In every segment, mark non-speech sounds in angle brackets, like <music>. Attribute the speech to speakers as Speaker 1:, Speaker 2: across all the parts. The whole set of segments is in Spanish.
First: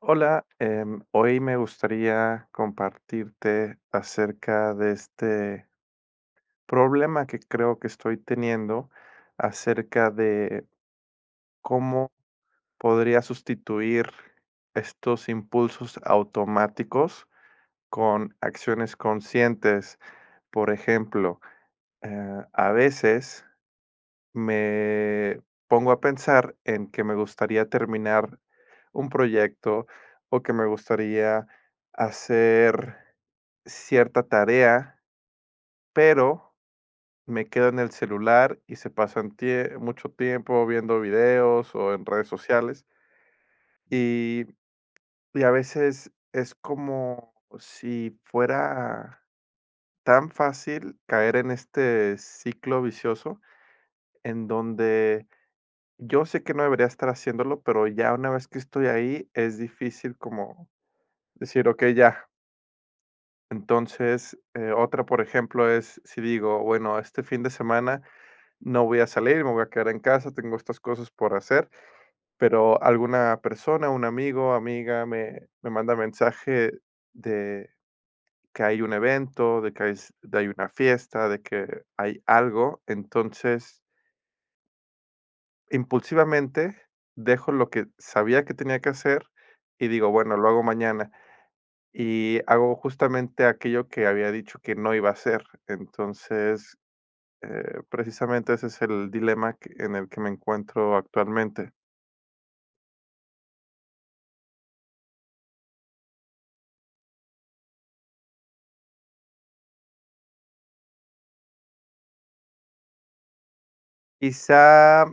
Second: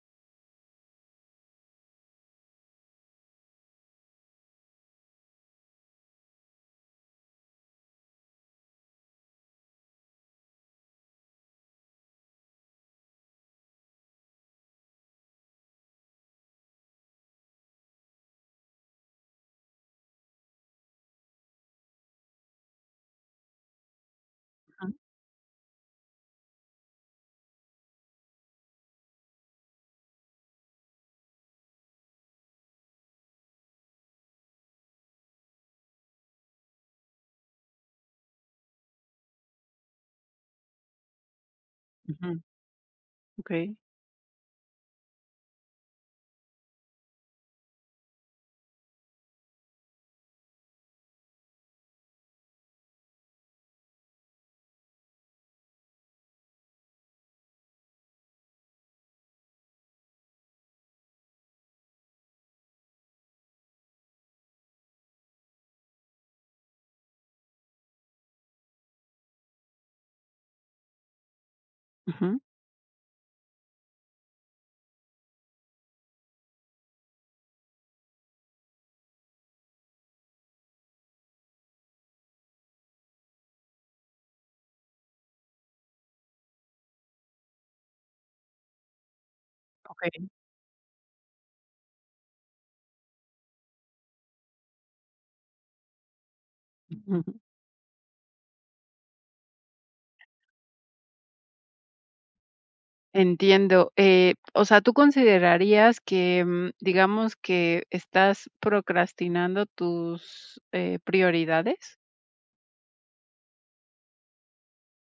Speaker 1: Hola, hoy me gustaría compartirte acerca de este problema que creo que estoy teniendo, acerca de cómo podría sustituir estos impulsos automáticos con acciones conscientes. Por ejemplo, a veces
Speaker 2: Ah,
Speaker 1: me pongo a pensar en que me gustaría terminar un proyecto o que me gustaría hacer cierta tarea, pero me quedo en el celular y se pasan mucho tiempo viendo videos o en redes
Speaker 2: ujú,
Speaker 1: sociales.
Speaker 2: okey.
Speaker 1: Y, y a veces es como si fuera tan fácil caer en este ciclo vicioso en donde yo sé que no debería estar haciéndolo, pero ya una vez que estoy ahí, es difícil como decir: "ok ya". Entonces, otra, por ejemplo, es si digo: "Bueno, este fin de semana no voy a salir, me voy a quedar en casa, tengo estas cosas por hacer",
Speaker 2: Ujú.
Speaker 1: pero alguna persona, un amigo, amiga, me manda mensaje de que hay un evento, de que hay s de hay una fiesta, de que hay algo. Entonces impulsivamente dejo lo que sabía que tenía que hacer y digo,
Speaker 2: Okey.
Speaker 1: bueno, lo hago mañana. Y hago justamente aquello que había dicho que no iba a hacer. Entonces,
Speaker 2: Ujú.
Speaker 1: precisamente ese es el dilema en el que me encuentro actualmente.
Speaker 2: Entiendo, o sea, ¿tú considerarías que, digamos que estás procrastinando tus, prioridades?
Speaker 1: Quizá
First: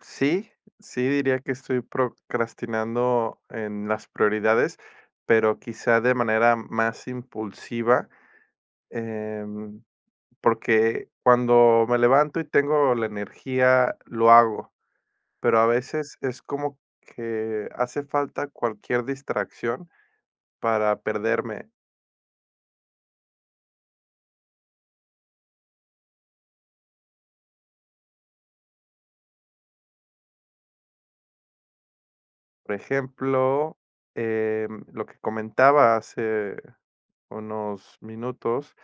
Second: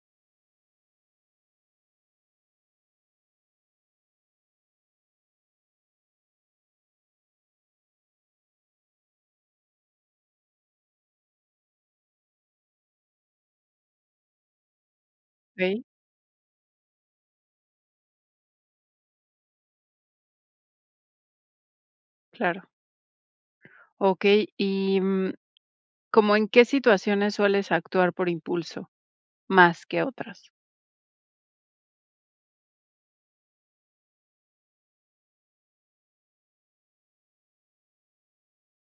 Speaker 1: sí, sí diría que estoy procrastinando en las prioridades, pero quizá de manera más impulsiva. em, Porque cuando me levanto y tengo la energía, lo hago, pero a
Speaker 2: Okey,
Speaker 1: veces es como que hace falta cualquier distracción para perderme.
Speaker 2: claro. Okey, y, ¿cómo en qué situaciones sueles actuar por impulso, más que otras?
Speaker 1: Por ejemplo, lo que comentaba hace unos minutos,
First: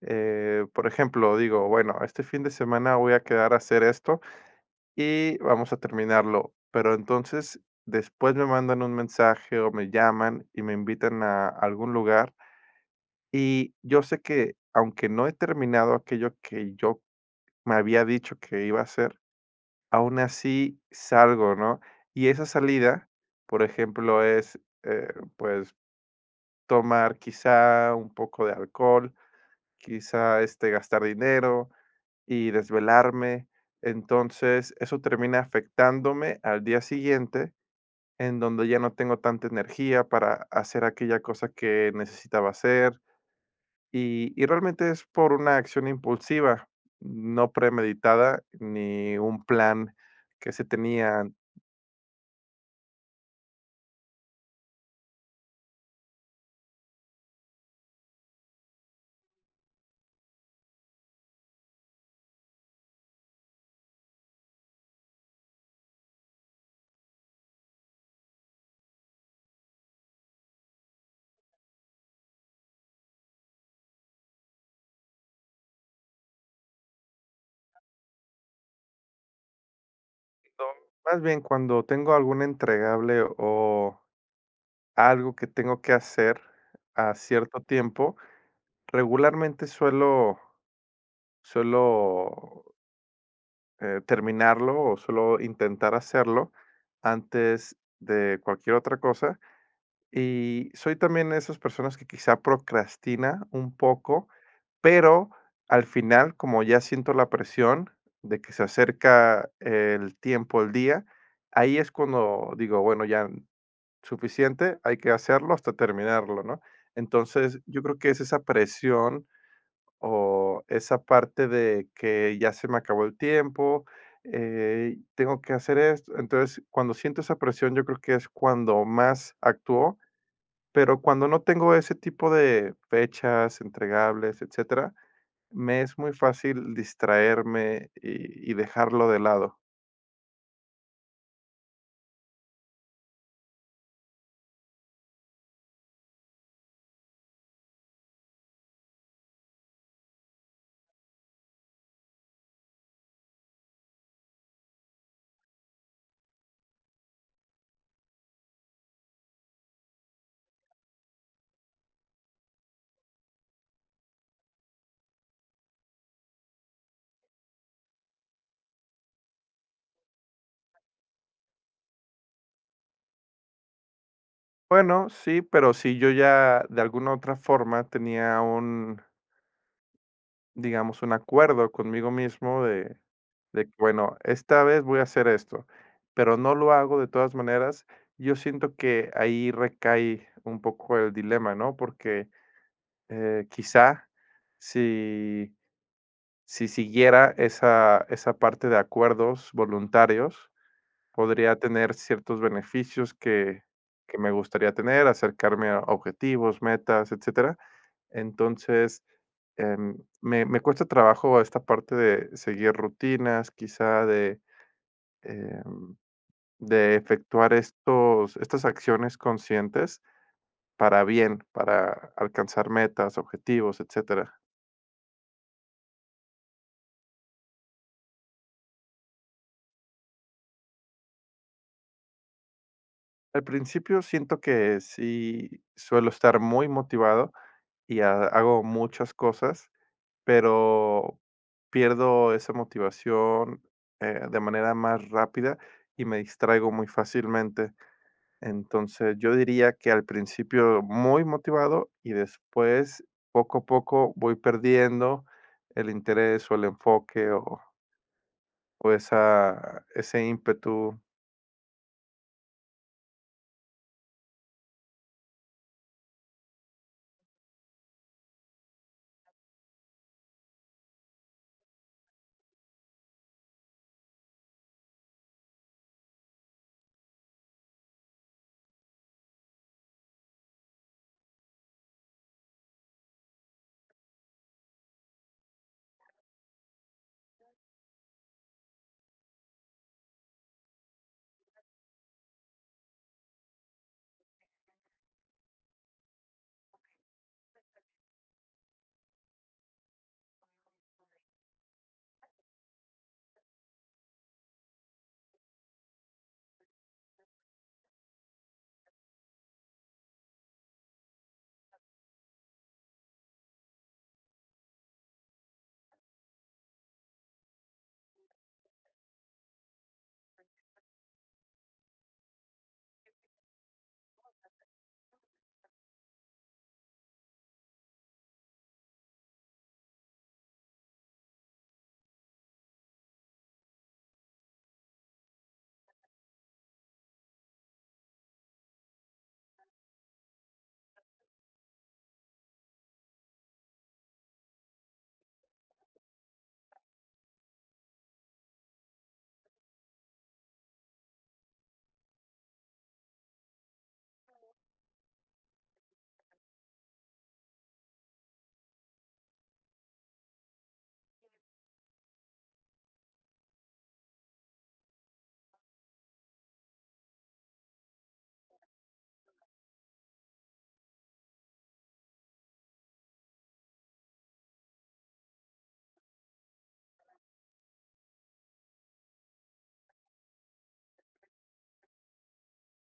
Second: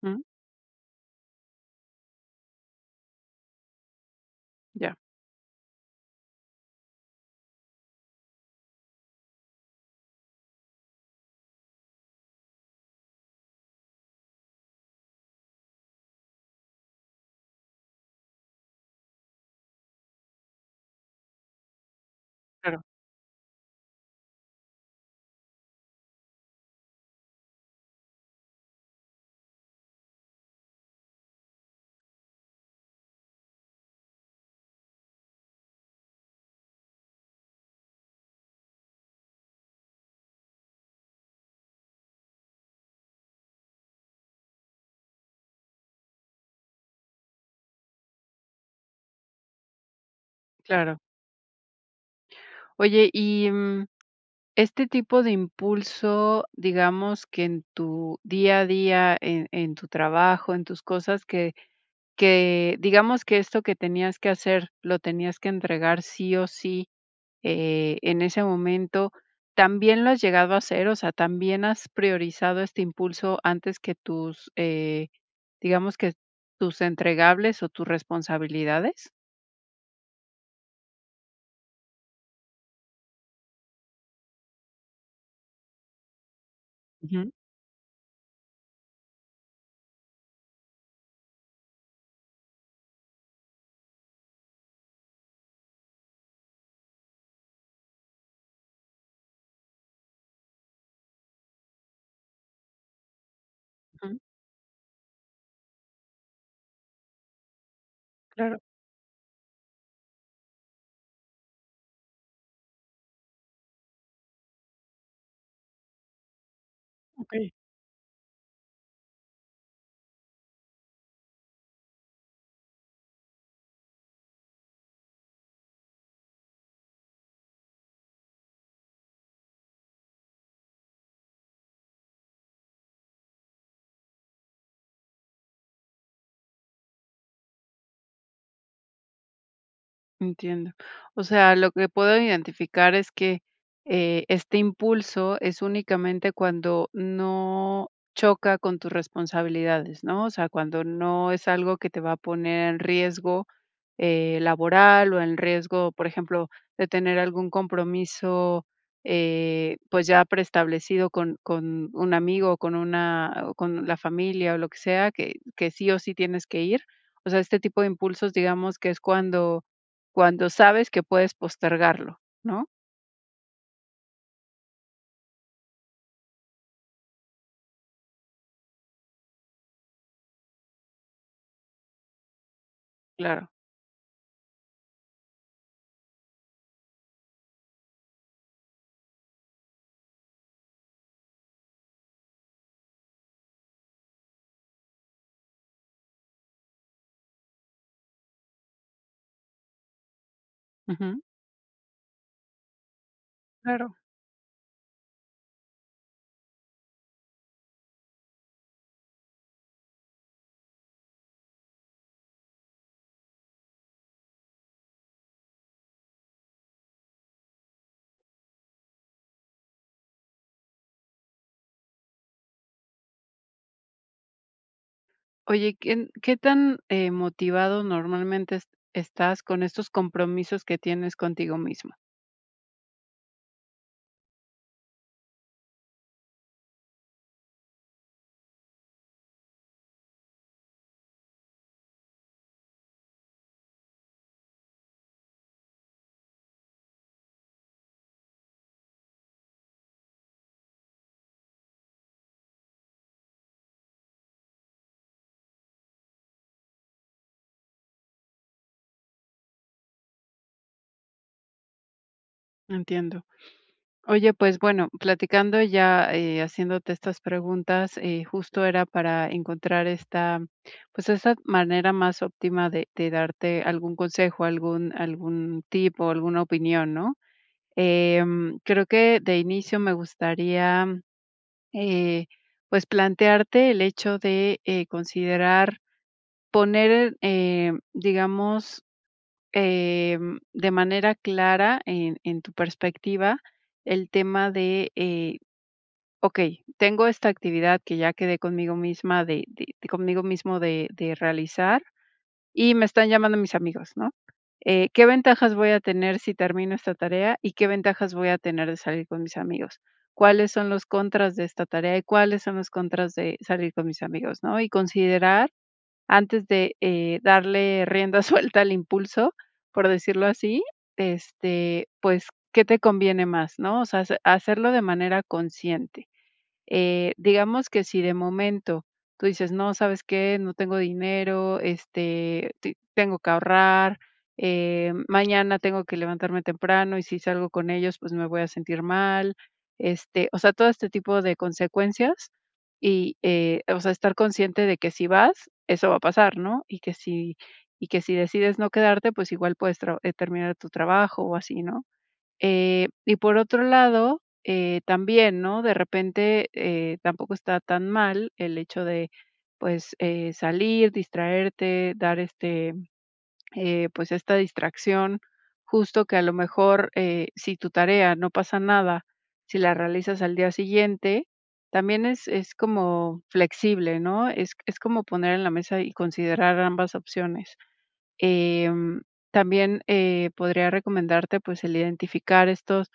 Speaker 2: Ujú,
Speaker 1: por ejemplo, digo, bueno, este fin de semana voy a quedar a hacer esto
Speaker 2: ya.
Speaker 1: y vamos a terminarlo, pero entonces después me mandan un mensaje o me llaman y me invitan a algún lugar. Y yo sé que, aunque no he terminado aquello que yo me había dicho que iba a hacer, aún así salgo, ¿no? Y esa
Speaker 2: Claro,
Speaker 1: salida, por ejemplo, es, pues, tomar quizá un poco de alcohol, quizá, este, gastar dinero y desvelarme. Entonces, eso termina afectándome al día siguiente, en donde ya no tengo tanta energía para hacer aquella cosa que necesitaba hacer. Y realmente es por una acción impulsiva, no premeditada, ni un plan que se
Speaker 2: claro.
Speaker 1: tenía.
Speaker 2: Oye, y, este tipo de impulso, digamos que en tu día a día, en tu trabajo, en tus cosas que digamos que esto que tenías que hacer, lo tenías que entregar sí o sí, en ese momento, ¿también lo has llegado a hacer? O sea, ¿también has priorizado este impulso antes que tus, digamos que tus entregables o tus responsabilidades?
Speaker 1: No, más bien cuando tengo algún entregable o algo que tengo que hacer a
Speaker 2: Ujú,
Speaker 1: cierto tiempo, regularmente suelo, terminarlo o suelo intentar hacerlo antes de cualquier otra cosa. Y soy también de esas personas que quizá procrastina un
Speaker 2: ujú,
Speaker 1: poco. Pero al final, como ya siento la presión de que
Speaker 2: claro,
Speaker 1: se acerca el tiempo, el día, ahí es cuando digo, bueno, ya suficiente, hay que hacerlo hasta terminarlo, ¿no?
Speaker 2: ok.
Speaker 1: Entonces, yo creo que es esa presión o esa parte de que ya se me acabó el tiempo, tengo que hacer esto. Entonces, cuando siento esa presión, yo creo que es cuando más actúo, pero cuando no tengo ese tipo de fechas entregables, etcétera, me es muy fácil distraerme y dejarlo de lado.
Speaker 2: Entiendo. O sea, lo que puedo identificar es que, este impulso es únicamente cuando no choca con tus responsabilidades, ¿no? O sea, cuando no es algo que te va a poner en riesgo, laboral o en riesgo, por ejemplo, de tener algún compromiso, pues, ya preestablecido con un amigo o con una o con la familia o lo que sea, que sí o sí tienes que ir. O sea, este tipo de impulsos, digamos que es cuando cuando sabes que puedes postergarlo, ¿no?
Speaker 1: Bueno, sí, pero si yo ya de alguna otra forma tenía un, digamos, un acuerdo conmigo mismo de
Speaker 2: Claro.
Speaker 1: de que, bueno, esta vez voy a hacer esto, pero no lo hago de todas maneras, yo siento que ahí recae un poco el dilema, ¿no? Porque quizá si, si siguiera esa, esa parte de acuerdos voluntarios,
Speaker 2: Ujú.
Speaker 1: podría tener ciertos beneficios
Speaker 2: Claro.
Speaker 1: que me gustaría tener, acercarme a objetivos, metas, etcétera. Entonces, me cuesta trabajo esta parte de seguir rutinas, quizá de, em, de efectuar estos estas acciones conscientes para bien, para alcanzar metas, objetivos, etcétera.
Speaker 2: Oye, ¿qué qué tan, motivado normalmente es estás con estos compromisos que tienes contigo mismo?
Speaker 1: Al principio siento que sí suelo estar muy motivado y ha hago muchas cosas. Pero pierdo esa motivación, de manera más rápida y me distraigo muy fácilmente. Entonces, yo diría que al principio muy motivado y después poco a poco voy perdiendo el interés o el enfoque o esa, ese ímpetu.
Speaker 2: Entiendo. Oye, pues bueno, platicando ya, haciéndote estas preguntas, justo era para encontrar esta, pues, esta manera más óptima de darte algún consejo, algún algún tip o alguna opinión, ¿no? Creo que de inicio me gustaría eh, pues, plantearte el hecho de, considerar poner, digamos, de manera clara en tu perspectiva el tema de, okey, tengo esta actividad que ya quedé conmigo misma conmigo mismo de realizar, y me están llamando mis amigos, ¿no? Qué ventajas voy a tener si termino esta tarea y qué ventajas voy a tener de salir con mis amigos? ¿Cuáles son los contras de esta tarea y cuáles son los contras de salir con mis amigos? ¿No? Y considerar antes de darle rienda <laughs> suelta al impulso, por decirlo así, este, pues, ¿qué te conviene más? ¿No? O sea, hacerlo de manera consciente. Digamos que si de momento tú dices: "No, ¿sabes qué? No tengo dinero, este, te tengo que ahorrar, mañana tengo que levantarme temprano y si salgo con ellos, pues me voy a sentir mal", este, o sea, todo este tipo de consecuencias y, o sea, estar consciente de que si vas, eso va a pasar, ¿no? Y que si decides no quedarte, pues igual puedes tra terminar tu trabajo o así, ¿no? Y por otro lado, también, ¿no? De repente, tampoco está tan mal el hecho de, pues, salir, distraerte, dar este, pues, esta distracción, justo que a lo mejor, si tu tarea no pasa nada, si la realizas al día siguiente, también es como flexible, ¿no? Es como poner en la mesa y considerar ambas opciones. Em, también, podría recomendarte, pues, el identificar estos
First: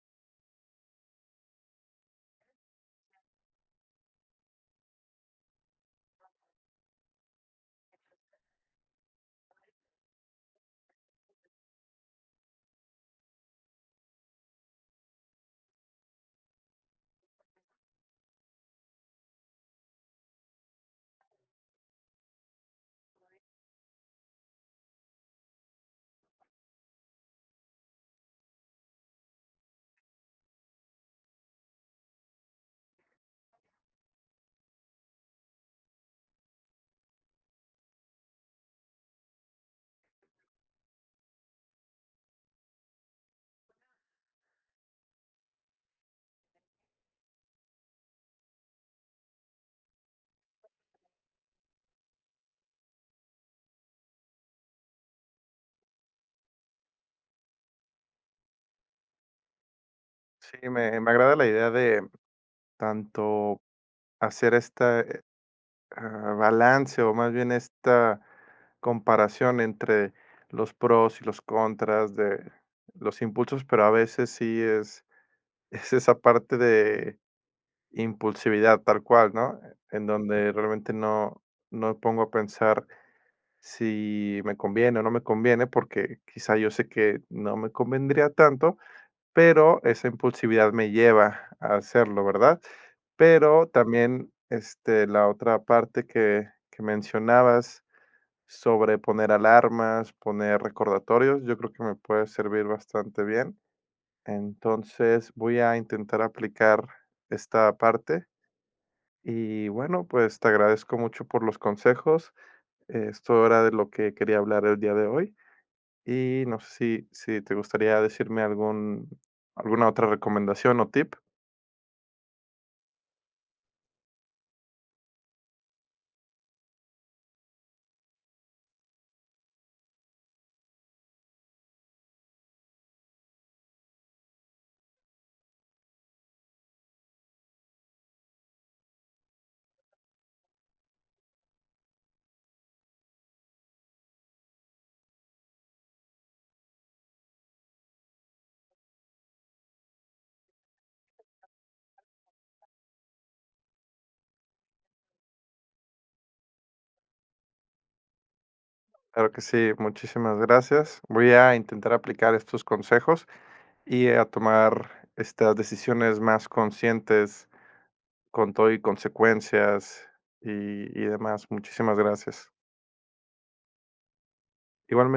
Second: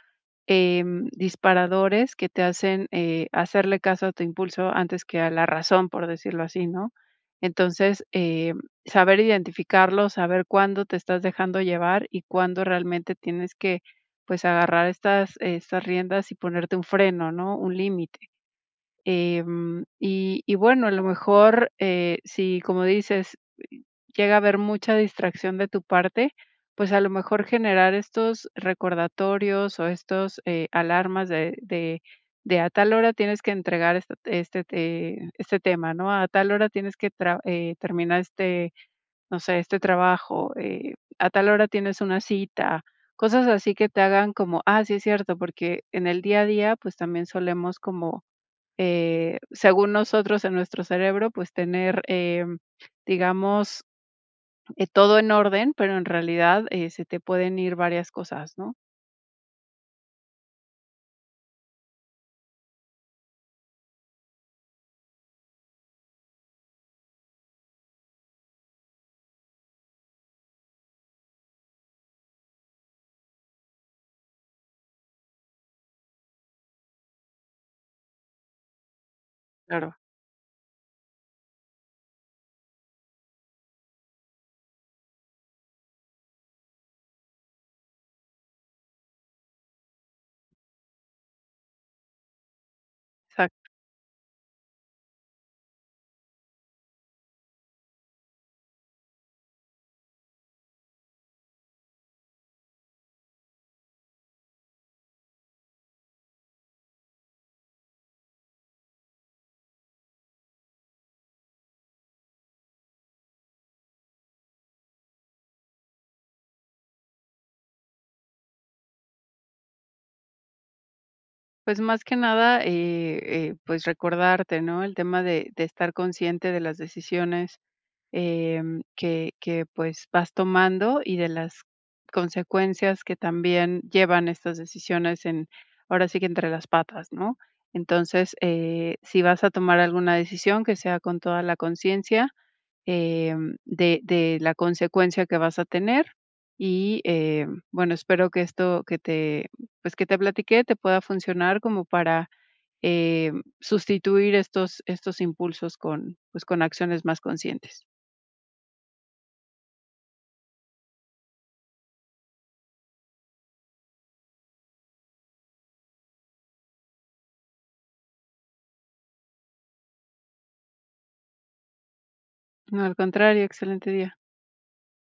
Speaker 2: disparadores que te hacen, hacerle caso a tu impulso antes que a la razón, por decirlo así, ¿no? Entonces, saber identificarlo, saber cuándo te estás dejando llevar y cuándo realmente tienes que, pues, agarrar estas estas riendas y ponerte un freno, ¿no? Un límite. Y bueno, a lo mejor, si, como dices, llega a haber mucha distracción de tu parte, pues a lo mejor generar estos recordatorios o estos alarmas de a tal hora tienes que entregar este tema, ¿no? A tal hora tienes que terminar este, no sé, este trabajo, a tal hora tienes una cita, cosas así que te hagan como, ah, sí es cierto, porque en el día a día pues también solemos como, según nosotros en nuestro cerebro, pues tener, digamos, todo en orden, pero en realidad, se te pueden ir varias cosas, ¿no?
Speaker 1: Sí, me agrada la idea de tanto hacer esta, balance o más bien esta comparación entre los pros y los contras de los impulsos, pero a veces sí es, <laughs> es esa parte de impulsividad tal cual, ¿no?
Speaker 2: Claro.
Speaker 1: En donde realmente no, no me pongo a pensar si me conviene o no me conviene, porque quizá yo sé que no me convendría tanto, pero esa impulsividad me lleva a hacerlo, ¿verdad? Pero
Speaker 2: Exacto.
Speaker 1: también, este, la otra parte que mencionabas sobre poner alarmas, poner recordatorios, yo creo que me puede servir bastante bien. Entonces, voy a intentar aplicar esta parte y, bueno, pues, te agradezco mucho por los consejos. Esto era de lo que quería hablar el día de hoy, y no sé si te gustaría decirme algún alguna otra recomendación o tip.
Speaker 2: Pues más que nada, pues recordarte, ¿no? El tema de estar consciente de las decisiones, que, pues, vas tomando y de las consecuencias que también llevan estas decisiones en ahora sí que entre las patas, ¿no? Entonces, si vas a tomar alguna decisión, que sea con toda la conciencia de la consecuencia que vas a tener. Y, bueno, espero que esto que te pues, que te platiqué te pueda funcionar como para, eh, sustituir estos estos impulsos con, pues, con acciones más conscientes.
Speaker 1: Claro que sí, muchísimas gracias. Voy a intentar aplicar estos consejos y a tomar estas decisiones más conscientes con todo y consecuencias y demás. Muchísimas gracias.
Speaker 2: No, al contrario, excelente día.
Speaker 1: Igualmente.